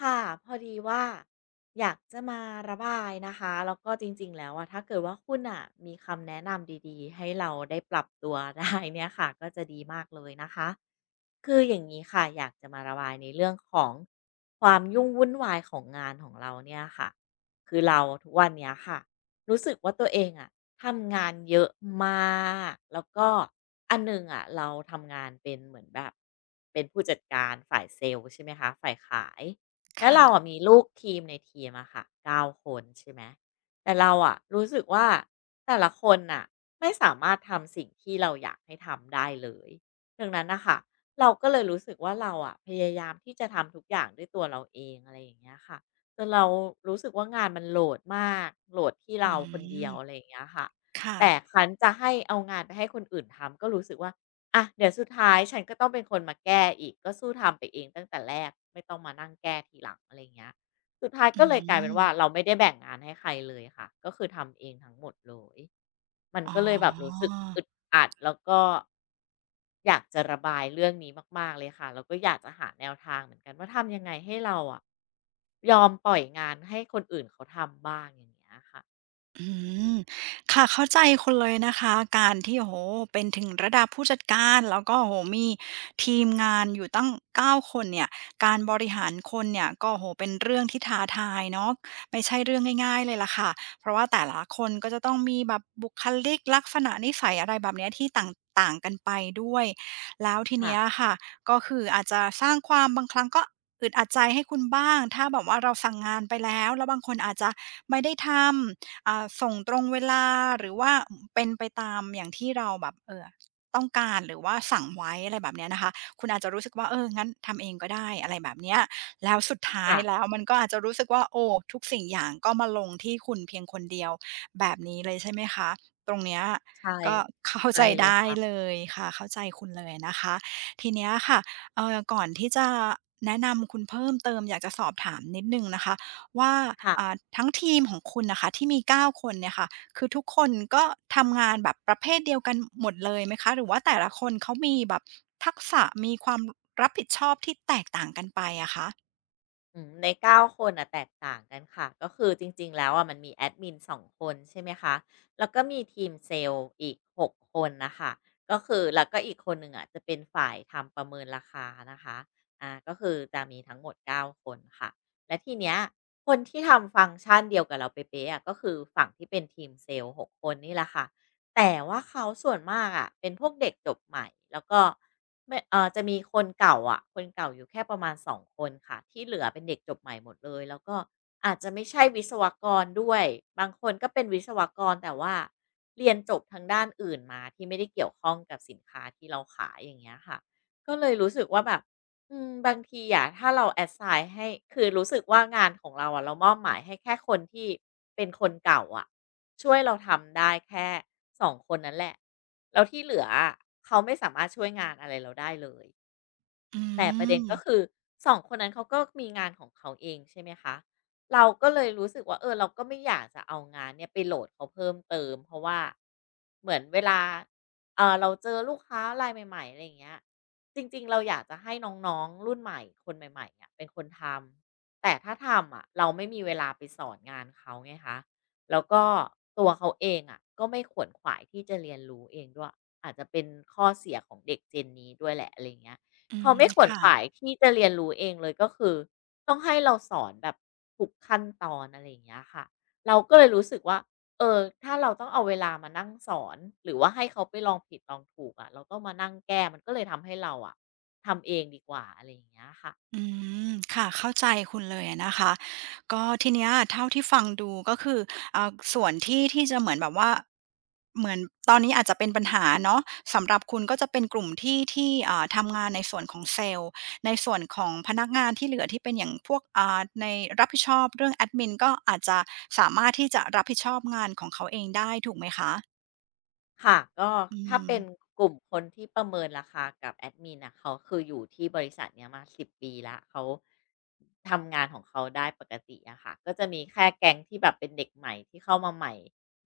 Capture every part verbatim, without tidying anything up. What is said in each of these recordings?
ค่ะพอดีว่าอยากจะมาระบายนะคะแล้วก็จริงๆแล้วอะถ้าเกิดว่าคุณอะมีคำแนะนำดีๆให้เราได้ปรับตัว ได้เนี่ยค่ะ ก็จะดีมากเลยนะคะคืออย่างนี้ค่ะอยากจะมาระบายในเรื่องของความยุ่งวุ่นวายของงานของเราเนี่ยค่ะคือเราทุกวันเนี้ยค่ะรู้สึกว่าตัวเองอะ ทำงานเยอะมากแล้วก็อันหนึ่งอ่ะเราทำงานเป็นเหมือนแบบเป็นผู้จัดการฝ่ายเซลล์ใช่ไหมคะฝ่ายขายแล้วค่ะเราอ่ะมีลูกทีมในทีมอะค่ะเก้าคนใช่ไหมแต่เราอ่ะรู้สึกว่าแต่ละคนน่ะไม่สามารถทำสิ่งที่เราอยากให้ทำได้เลยดังนั้นนะคะเราก็เลยรู้สึกว่าเราอ่ะพยายามที่จะทำทุกอย่างด้วยตัวเราเองอะไรอย่างเงี้ยค่ะ จนเรารู้สึกว่างานมันโหลดมากโหลดที่อืเราคนเดียวอะไรมอย่างเงี้ยค่ะค่ะแต่คันจะให้เอางานไปให้คนอื่นทำก็รู้สึกว่าอะเดี๋ยวสุดท้ายฉันก็ต้องเป็นคนมาแก้อีกก็สู้ทำไปเองตั้งแต่แรกไม่ต้องมานั่งแก้ทีหลังอะไรอย่างเงี้ย สุดท้ายอืก็เลยกลายเป็นมว่าเราไม่ได้แบ่งงานให้ใครเลยค่ะก็คือทำเองทั้งหมดเลยมันอ๋อ ก็เลยแบบรู้สึกอึดอัดแล้วก็อยากจะระบายเรื่องนี้มากๆเลยค่ะแล้วก็อยากจะหาแนวทางเหมือนกันว่าทำยังไงให้เราอะยอมปล่อยงานให้คนอื่นเขาทำบ้างอย่างเงี้ยค่ะอืมค่ะเข้าใจคุณเลยนะคะการที่โอ้โฮเป็นถึงระดับผู้จัดการแล้วก็โอ้โฮมีทีมงานอยู่ตั้งเก้าคนเนี่ยการบริหารคนเนี่ยก็โอ้โฮเป็นเรื่องที่ท้าทายเนาะไม่ใช่เรื่องง่ายๆเลยล่ะค่ะเพราะว่าแต่ละคนก็จะต้องมีแบบบุคลิกลักษณะนิสัยอะไรแบบเนี้ยที่ต่างต่างกันไปด้วยแล้วทีค่ะเนี้ยค่ะก็คืออาจจะสร้างความบางครั้งก็อึดอัดใจให้คุณบ้างถ้าแบบว่าเราสั่งงานไปแล้วแล้วบางคนอาจจะไม่ได้ทำ อ่าส่งตรงเวลาหรือว่าอือเป็นไปตามอย่างที่เราแบบเอ่อต้องการหรือว่าสั่งไว้อะไรแบบเนี้ยนะคะคุณอาจจะรู้สึกว่าเอองั้นทำเองก็ได้อะไรแบบเนี้ยแล้วสุดท้ายค่ะแล้วมันก็อาจจะรู้สึกว่าโอ้ทุกสิ่งอย่างก็มาลงที่คุณเพียงคนเดียวแบบนี้เลยใช่ไหมคะตรงเนี้ยใช่ก็เข้าใช่ใจเลยได้ค่ะเลยค่ะเข้าใจคุณเลยนะคะทีเนี้ยค่ะเอ่อก่อนที่จะแนะนำคุณเพิ่มเติมอยากจะสอบถามนิดหนึ่งนะคะ ว่าค่ะ อ่าทั้งทีมของคุณนะคะที่มีเก้าคนเนี่ยค่ะคือทุกคนก็ทำงานแบบประเภทเดียวกันหมดเลยไหมคะหรือว่าแต่ละคนเขามีแบบทักษะมีความรับผิดชอบที่แตกต่างกันไปอะคะอืมในเก้าคนอ่ะแตกต่างกันค่ะก็คือจริงๆแล้วอะมันมีแอดมินสองคนใช่ไหมคะแล้วก็มีทีมเซลส์อีกหกคนนะคะก็คือแล้วก็อีกคนหนึ่งอ่ะจะเป็นฝ่ายทำประเมินราคานะคะอ่าก็คือจะมีทั้งหมดเก้าคนค่ะและทีเนี้ยคนที่ทำฟังก์ชันเดียวกับเราเป๊ะๆอะก็คือฝั่งที่เป็นทีมเซลส์หกคนนี่แหละค่ะ แต่ว่าเขาส่วนมากอะเป็นพวกเด็กจบใหม่แล้วก็ไม่เออจะมีคนเก่าอะคนเก่าอยู่แค่ประมาณสองคนค่ะที่เหลือเป็นเด็กจบใหม่หมดเลยแล้วก็อาจจะไม่ใช่วิศวกรด้วยบางคนก็เป็นวิศวกรแต่ว่าเรียนจบทางด้านอื่นมาที่ไม่ได้เกี่ยวข้องกับสินค้าที่เราขายอย่างเงี้ยค่ะก็เลยรู้สึกว่าแบบ อืมบางทีอะถ้าเรา assign ให้คือรู้สึกว่างานของเราอะเรามอบหมายให้แค่คนที่เป็นคนเก่าอะช่วยเราทำได้แค่สองคนนั้นแหละแล้วที่เหลืออะเขาไม่สามารถช่วยงานอะไรเราได้เลย อืแต่ประเด็นมก็คือสองคนนั้นเขาก็มีงานของเขาเองใช่ไหมคะเราก็เลยรู้สึกว่าเออเราก็ไม่อยากจะเอางานเนี่ยไปโหลดเขาเพิ่มเติมเพราะว่าเหมือนเวลาเอ่อเราเจอลูกค้ารายใหม่ๆอะไรอย่างเงี้ยจริงๆเราอยากจะให้น้องๆรุ่นใหม่คนใหม่ๆเนี่ยเป็นคนทำแต่ถ้าทำอะเราไม่มีเวลาไปสอนงานเขาไงคะแล้วก็ตัวเขาเองอะก็ไม่ขวนขวายที่จะเรียนรู้เองด้วยอาจจะเป็นข้อเสียของเด็ก Gen นี้ด้วยแหละอะไรอย่างเงี้ย อืเขามไม่ขวนขค่ะ วายที่จะเรียนรู้เองเลยก็คือต้องให้เราสอนแบบทุกขั้นตอนอะไรอย่างเงี้ยค่ะเราก็เลยรู้สึกว่าเออถ้าเราต้องเอาเวลามานั่งสอนหรือว่าให้เขาไปลองผิดลองถูกอะเราต้องมานั่งแก้มันก็เลยทำให้เราอะทำเองดีกว่าอะไรอย่างเงี้ยค่ะ อืมค่ะเข้าใจคุณเลยอะนะคะก็ทีเนี้ยเท่าที่ฟังดูก็คืออ่าส่วนที่ที่จะเหมือนแบบว่าเหมือนตอนนี้อาจจะเป็นปัญหาเนาะสำหรับคุณก็จะเป็นกลุ่มที่ที่อ่าทำงานในส่วนของเซลส์ในส่วนของพนักงานที่เหลือที่เป็นอย่างพวกอ่าในรับผิดชอบเรื่องแอดมินก็อาจจะสามารถที่จะรับผิดชอบงานของเขาเองได้ถูกไหมคะค่ะก็อืถ้าม เป็นกลุ่มคนที่ประเมินราคากับแอดมินน่ะเขาคืออยู่ที่บริษัทเนี้ยมาสิบปีแล้วเขาทำงานของเขาได้ปกติอะค่ะก็จะมีแค่แก๊งที่แบบเป็นเด็กใหม่ที่เข้ามาใหม่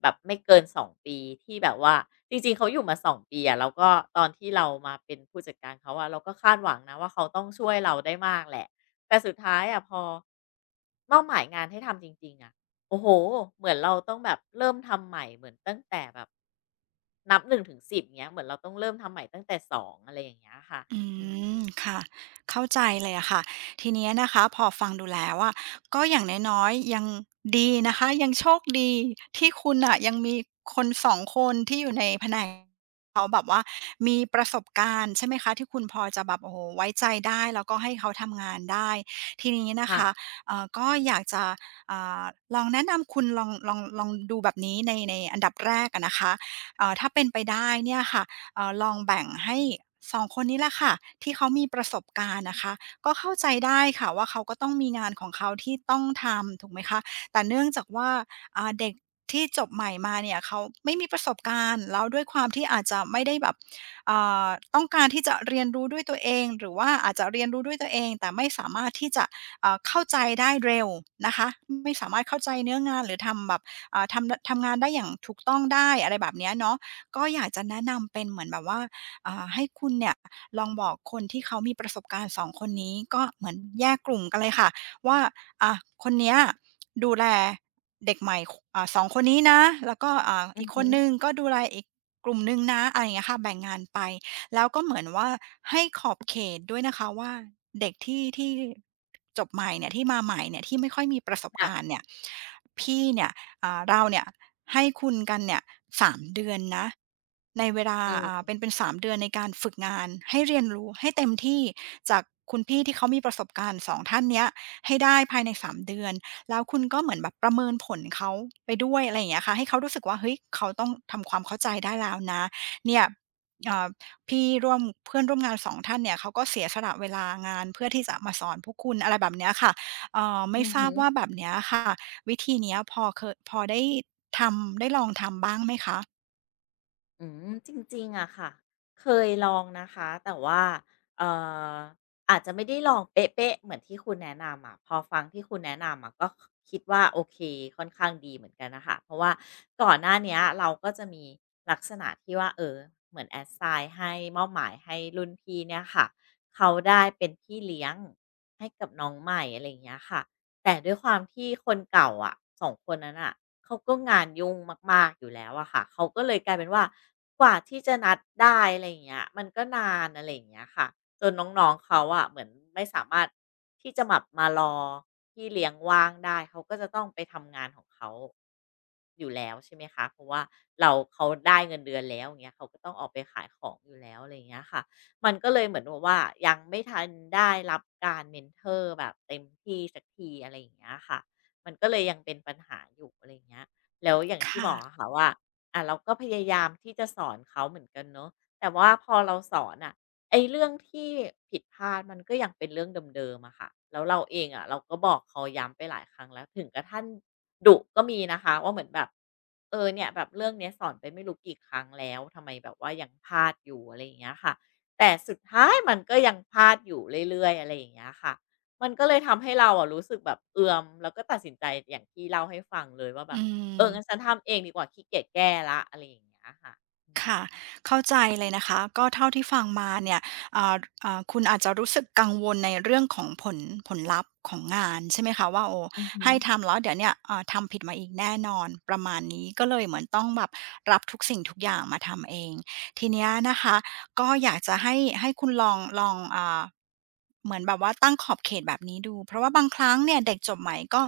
แบบไม่เกินสองปีที่แบบว่าจริงๆเขาอยู่มาสองปีอะแล้วก็ตอนที่เรามาเป็นผู้จัดการเขาอะเราก็คาดหวังนะว่าเขาต้องช่วยเราได้มากแหละแต่สุดท้ายอะพอมอบหมายงานให้ทำจริงๆอะ โอ้โฮเหมือนเราต้องแบบเริ่มทำใหม่เหมือนตั้งแต่แบบนับหนึ่งถึงสิบเงี้ยเหมือนเราต้องเริ่มทำใหม่ตั้งแต่สององอะไรอย่างเงี้ยค่ะอืมค่ะเข้าใจเลยอะค่ะทีเนี้ยนะคะพอฟังดูแล้วอะก็อย่างน้อยๆยังดีนะคะยังโชคดีที่คุณน่ะยังมีคนสองคนที่อยู่ในแผนกเขาแบบว่ามีประสบการณ์ใช่ไหมคะที่คุณพอจะแบบโอ้โฮไว้ใจได้แล้วก็ให้เขาทำงานได้ทีนี้นะค่ะคะเอ่อก็อยากจะอ่าลองแนะนำคุณลองลองลองดูแบบนี้ในในอันดับแรกอะนะคะเอ่อถ้าเป็นไปได้เนี่ยค่ะ เอ่อลองแบ่งให้สองคนนี้แหละค่ะที่เขามีประสบการณ์นะคะก็เข้าใจได้ค่ะว่าเขาก็ต้องมีงานของเขาที่ต้องทำถูกไหมคะแต่เนื่องจากว่าอ่าเด็กที่จบใหม่มาเนี่ยเขาไม่มีประสบการณ์แล้วด้วยความที่อาจจะไม่ได้แบบอ่าต้องการที่จะเรียนรู้ด้วยตัวเองหรือว่าอาจจะเรียนรู้ด้วยตัวเองแต่ไม่สามารถที่จะอ่าเข้าใจได้เร็วนะคะไม่สามารถเข้าใจเนื้องานหรือทำแบบอ่าทำทำงานได้อย่างถูกต้องได้อะไรแบบเนี้ยเนาะ ก็อยากจะแนะนำเป็นเหมือนแบบว่าอ่าให้คุณเนี่ยลองบอกคนที่เขามีประสบการณ์สองคนนี้ก็เหมือนแยกกลุ่มกันเลยค่ะว่าอ่าคนเนี้ยดูแลเด็กใหม่อ่าสองคนนี้นะแล้วก็อ่าอือีอกคฮึนนึงก็ดูแลอีกกลุ่มหนึ่งนะอะไรอย่างเงี้ยค่ะแบ่งงานไปแล้วก็เหมือนว่าให้ขอบเขตด้วยนะคะว่าเด็กที่ที่จบใหม่เนี่ยที่มาใหม่เนี่ยที่ไม่ค่อยมีประสบการณ์ค่ะเนี่ยพี่เนี่ย อ่าเราเนี่ยให้คุณกันเนี่ยสามเดือนนะในเวลาอือ่ามเป็นเป็นสามเดือนในการฝึกงานให้เรียนรู้ให้เต็มที่จากคุณพี่ที่เขามีประสบการณ์สองท่านเนี้ยให้ได้ภายในสามเดือนแล้วคุณก็เหมือนแบบประเมินผลเขาไปด้วยอะไรอย่างเงี้ยค่ะให้เขารู้สึกว่าเฮ้ยเขาต้องทำความเข้าใจได้แล้วนะเนี่ยเอ่อพี่ร่วมเพื่อนร่วมงานสองท่านเนี่ยเขาก็เสียสละเวลางานเพื่อที่จะมาสอนพวกคุณอะไรแบบเนี้ยค่ะเอ่ออืไม่อทราฮึ บว่าแบบเนี้ยค่ะ วิธีเนี้ยพอเคยพอได้ทำได้ลองทำบ้างไหมคะ อืมจริงๆอะค่ะเคยลองนะคะแต่ว่าเอ่ออาจจะไม่ได้ลองเป๊ะๆเหมือนที่คุณแนะนำอะพอฟังที่คุณแนะนำอะก็คิดว่าโอเคค่อนข้างดีเหมือนกันนะคะเพราะว่าก่อนหน้าเนี้ยเราก็จะมีลักษณะที่ว่าเออเหมือนแอดไซน์ให้มอบหมายให้รุ่นพี่เนี่ยค่ะเขาได้เป็นพี่เลี้ยงให้กับน้องใหม่อะไรอย่างเงี้ยค่ะ แต่ด้วยความที่คนเก่าอะสองคนนั้นอ่ะเขาก็งานยุ่งมากๆอยู่แล้วอะค่ะเขาก็เลยกลายเป็นว่ากว่าที่จะนัดได้อะไรอย่างเงี้ยมันก็นานอะไรอย่างเงี้ยค่ะจนน้องๆเขาอะเหมือนไม่สามารถที่จะแบบมารอที่เลี้ยงว่างได้เขาก็จะต้องไปทำงานของเขาอยู่แล้วใช่ไหมคะเพราะว่าเราเขาได้เงินเดือนแล้วอย่างเงี้ยเขาก็ต้องออกไปขายของอยู่แล้วอะไรอย่างเงี้ยค่ะ มันก็เลยเหมือนแบบว่ายังไม่ทันได้รับการ mentor แบบเต็มที่สักทีอะไรอย่างเงี้ยค่ะมันก็เลยยังเป็นปัญหาอยู่อะไรอย่างเงี้ยแล้วอย่างที่บค่ะ อกอะค่ะว่าอ่ะเราก็พยายามที่จะสอนเขาเหมือนกันเนาะแต่ว่าพอเราสอนอ่ะไอ้เรื่องที่ผิดพลาดมันก็ยังเป็นเรื่องเดิมๆอะค่ะแล้วเราเองอะเราก็บอกเขาย้ำไปหลายครั้งแล้วถึงกระทั่งดุก็มีนะคะว่าเหมือนแบบเออเนี่ยแบบเรื่องเนี้ยสอนไปไม่รู้กี่ครั้งแล้วทำไมแบบว่ายังพลาดอยู่อะไรอย่างเงี้ยค่ะ แต่สุดท้ายมันก็ยังพลาดอยู่เรื่อยๆอะไรอย่างเงี้ยค่ะ มันก็เลยทำให้เราอะรู้สึกแบบเอือมแล้วก็ตัดสินใจอย่างที่เล่าให้ฟังเลยว่าแบอืบเอองั้นม ฉันทำเองดีกว่าขี้เกียจแก้แล้วอะไรอย่างเงี้ยค่ะอืมค่ะเข้าใจเลยนะคะก็เท่าที่ฟังมาเนี่ยอ่าอ่าคุณอาจจะรู้สึกกังวลในเรื่องของผลผลลัพธ์ของงานใช่ไหมคะว่าโอ้อือฮึให้ทำแล้วเดี๋ยวเนี่ยอ่าทำผิดมาอีกแน่นอนประมาณนี้ก็เลยเหมือนต้องแบบรับทุกสิ่งทุกอย่างมาทำเองทีเนี้ยนะคะก็อยากจะให้ให้คุณลองลองอ่าเหมือนแบบว่าตั้งขอบเขตแบบนี้ดูเพราะว่าบางครั้งเนี่ยเด็กจบใหม่ก็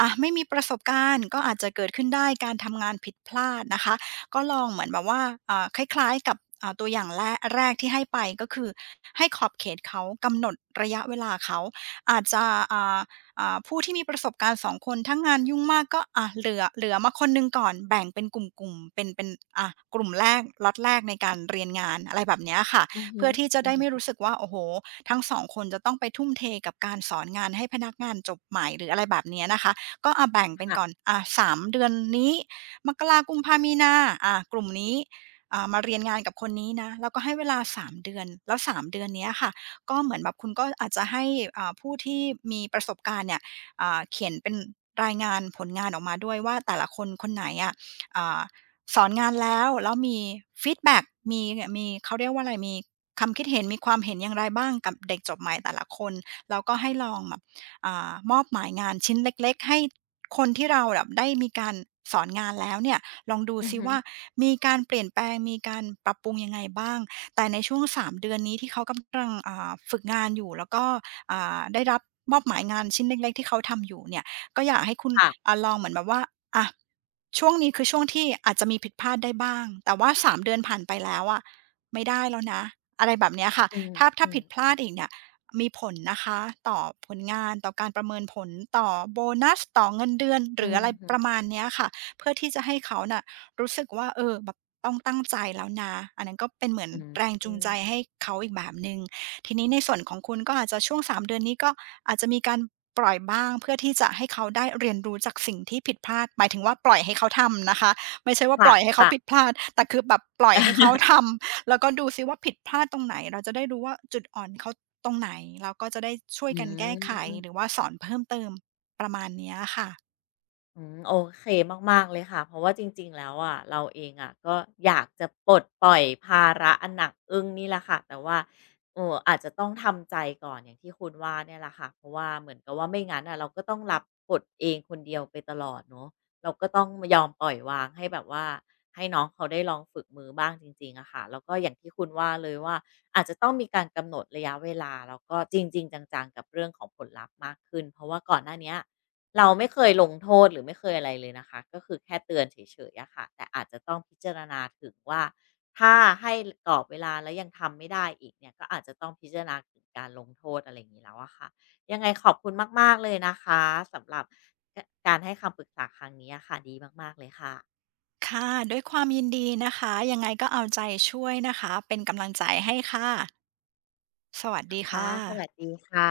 อ่ะไม่มีประสบการณ์ก็อาจจะเกิดขึ้นได้การทำงานผิดพลาดนะคะ ก็ลองเหมือนแบบว่าอ่าคล้ายๆกับอ่าตัวอย่างแรกแรกที่ให้ไปก็คือให้ขอบเขตเขากำหนดระยะเวลาเขาอาจจะอ่าอ่าผู้ที่มีประสบการณ์สองคนถ้างานยุ่งมากก็อ่าเหลือเหลือมาคนหนึ่งก่อนแบ่งเป็นกลุ่มๆเป็นเป็นอ่ากลุ่มแรกล็อตแรกในการเรียนงานอะไรแบบเนี้ยค่ะอือฮึเพื่อที่จะอือได้ไม่ฮึรู้สึกว่าโอ้โฮทั้งสองคนจะต้องไปทุ่มเทกับการสอนงานให้พนักงานจบใหม่หรืออะไรแบบเนี้ยนะคะก็อ่าแบ่งเป็นก่อนค่ะอ่าสามเดือนนี้ มกรากุมภามีนาอ่ากลุ่มนี้อ่ามาเรียนงานกับคนนี้นะแล้วก็ให้เวลาสามเดือนแล้วสามเดือนเนี้ยค่ะก็เหมือนแบบคุณก็อาจจะให้อ่าผู้ที่มีประสบการณ์เนี่ยอ่าเขียนเป็นรายงานผลงานออกมาด้วยว่าแต่ละคนคนไหนอะอ่าสอนงานแล้วแล้วมีฟีดแบ็กมีมีเขาเรียกว่าอะไรมีคำคิดเห็นมีความเห็นอย่างไรบ้างกับเด็กจบใหม่แต่ละคนแล้วก็ให้ลองแบบอามอบหมายงานชิ้นเล็กๆให้ คนที่เราแบบได้มีการสอนงานแล้วเนี่ยลองดูอือซิฮึว่ามีการเปลี่ยนแปลงมีการปรับปรุงยังไงบ้างแต่ในช่วงสามเดือนนี้ที่เขากำลังอ่าฝึกงานอยู่แล้วก็อ่าได้รับมอบหมายงานชิ้นเล็กๆที่เขาทำอยู่เนี่ยก็อยากให้คุณค่ะอ่าลองเหมือนแบบว่าอะช่วงนี้คือช่วงที่อาจจะมีผิดพลาดได้บ้างแต่ว่าสามเดือนผ่านไปแล้วอะไม่ได้แล้วนะอะไรแบบเนี้ยค่ะอืมถ้าอืถ้าอผิดพลาืดอีกเนี่ย มีผลนะคะต่อผลงานต่อการประเมินผลต่อโบนัสต่อเงินเดือนหอืรือออะไรฮึประมาณเนี้ยค่ะเพื่อที่จะให้เขาน่ะรู้สึกว่าเออแบบต้องตั้งใจแล้วนะอันนั้นก็เป็นเหมือนอืแรงจูงใจมให้เขาอีกแบบหนึ่งทีนี้ในส่วนของคุณก็อาจจะช่วงสามเดือนนี้ก็อาจจะมีการปล่อยบ้างเพื่อที่จะให้เขาได้เรียนรู้จากสิ่งที่ผิดพลาดหมายถึงว่าปล่อยให้เขาทำนะคะไม่ใช่คว่าปล่อยให้เขา่ะผิๆดพลาดแต่คือแบบปล่อยให้เขาทำ แล้วก็ดูซิว่าผิดพลาดตรงไหนเราจะได้รู้ว่าจุดอ่อนเขาตรงไหนแล้วก็จะได้ช่วยอืกันแก้ม ไขหรื อว่าสอนเพิ่มเติมประมาณเนี้ยค่ะอืมโอเคมากๆเลยค่ะเพราะว่าจริงๆแล้วอะเราเองอะก็อยากจะปลดปล่อยภาระอันหนักอึ้งนี่แหละค่ะแต่ว่าเอออาจจะต้องทำใจก่อนอย่างที่คุณว่าเนี่ยแหละค่ะเพราะว่าเหมือนกับว่าไม่งั้นอ่ะเราก็ต้องรับกดเองคนเดียวไปตลอดเนาะเราก็ต้องยอมปล่อยวางให้แบบว่าให้น้องเขาได้ลองฝึกมือบ้างจริงๆอะค่ะแล้วก็อย่างที่คุณว่าเลยว่าอาจจะต้องมีการกำหนดระยะเวลาแล้วก็จริงๆจังๆกับเรื่องของผลลัพธ์มากขึ้นเพราะว่าก่อนหน้าเนี้ย เราไม่เคยลงโทษหรือไม่เคยอะไรเลยนะคะก็คือแค่เตือนเฉยๆอะค่ะแต่อาจจะต้องพิจารณาถึงว่าถ้าให้กรอบเวลาแล้วยังทำไม่ได้อีกเนี่ยก็อาจจะต้องพิจารณาถึงการลงโทษอะไรอย่างนี้แล้วอะค่ะยังไงขอบคุณมากๆเลยนะคะสำหรับกการให้คำปรึกษาครั้งนี้อะค่ะดีมากๆเลยค่ะค่ะด้วยความยินดีนะคะยังไงก็เอาใจช่วยนะคะเป็นกำลังใจให้ค่ะสวัสดีค่ะค่ะสวัสดีค่ะ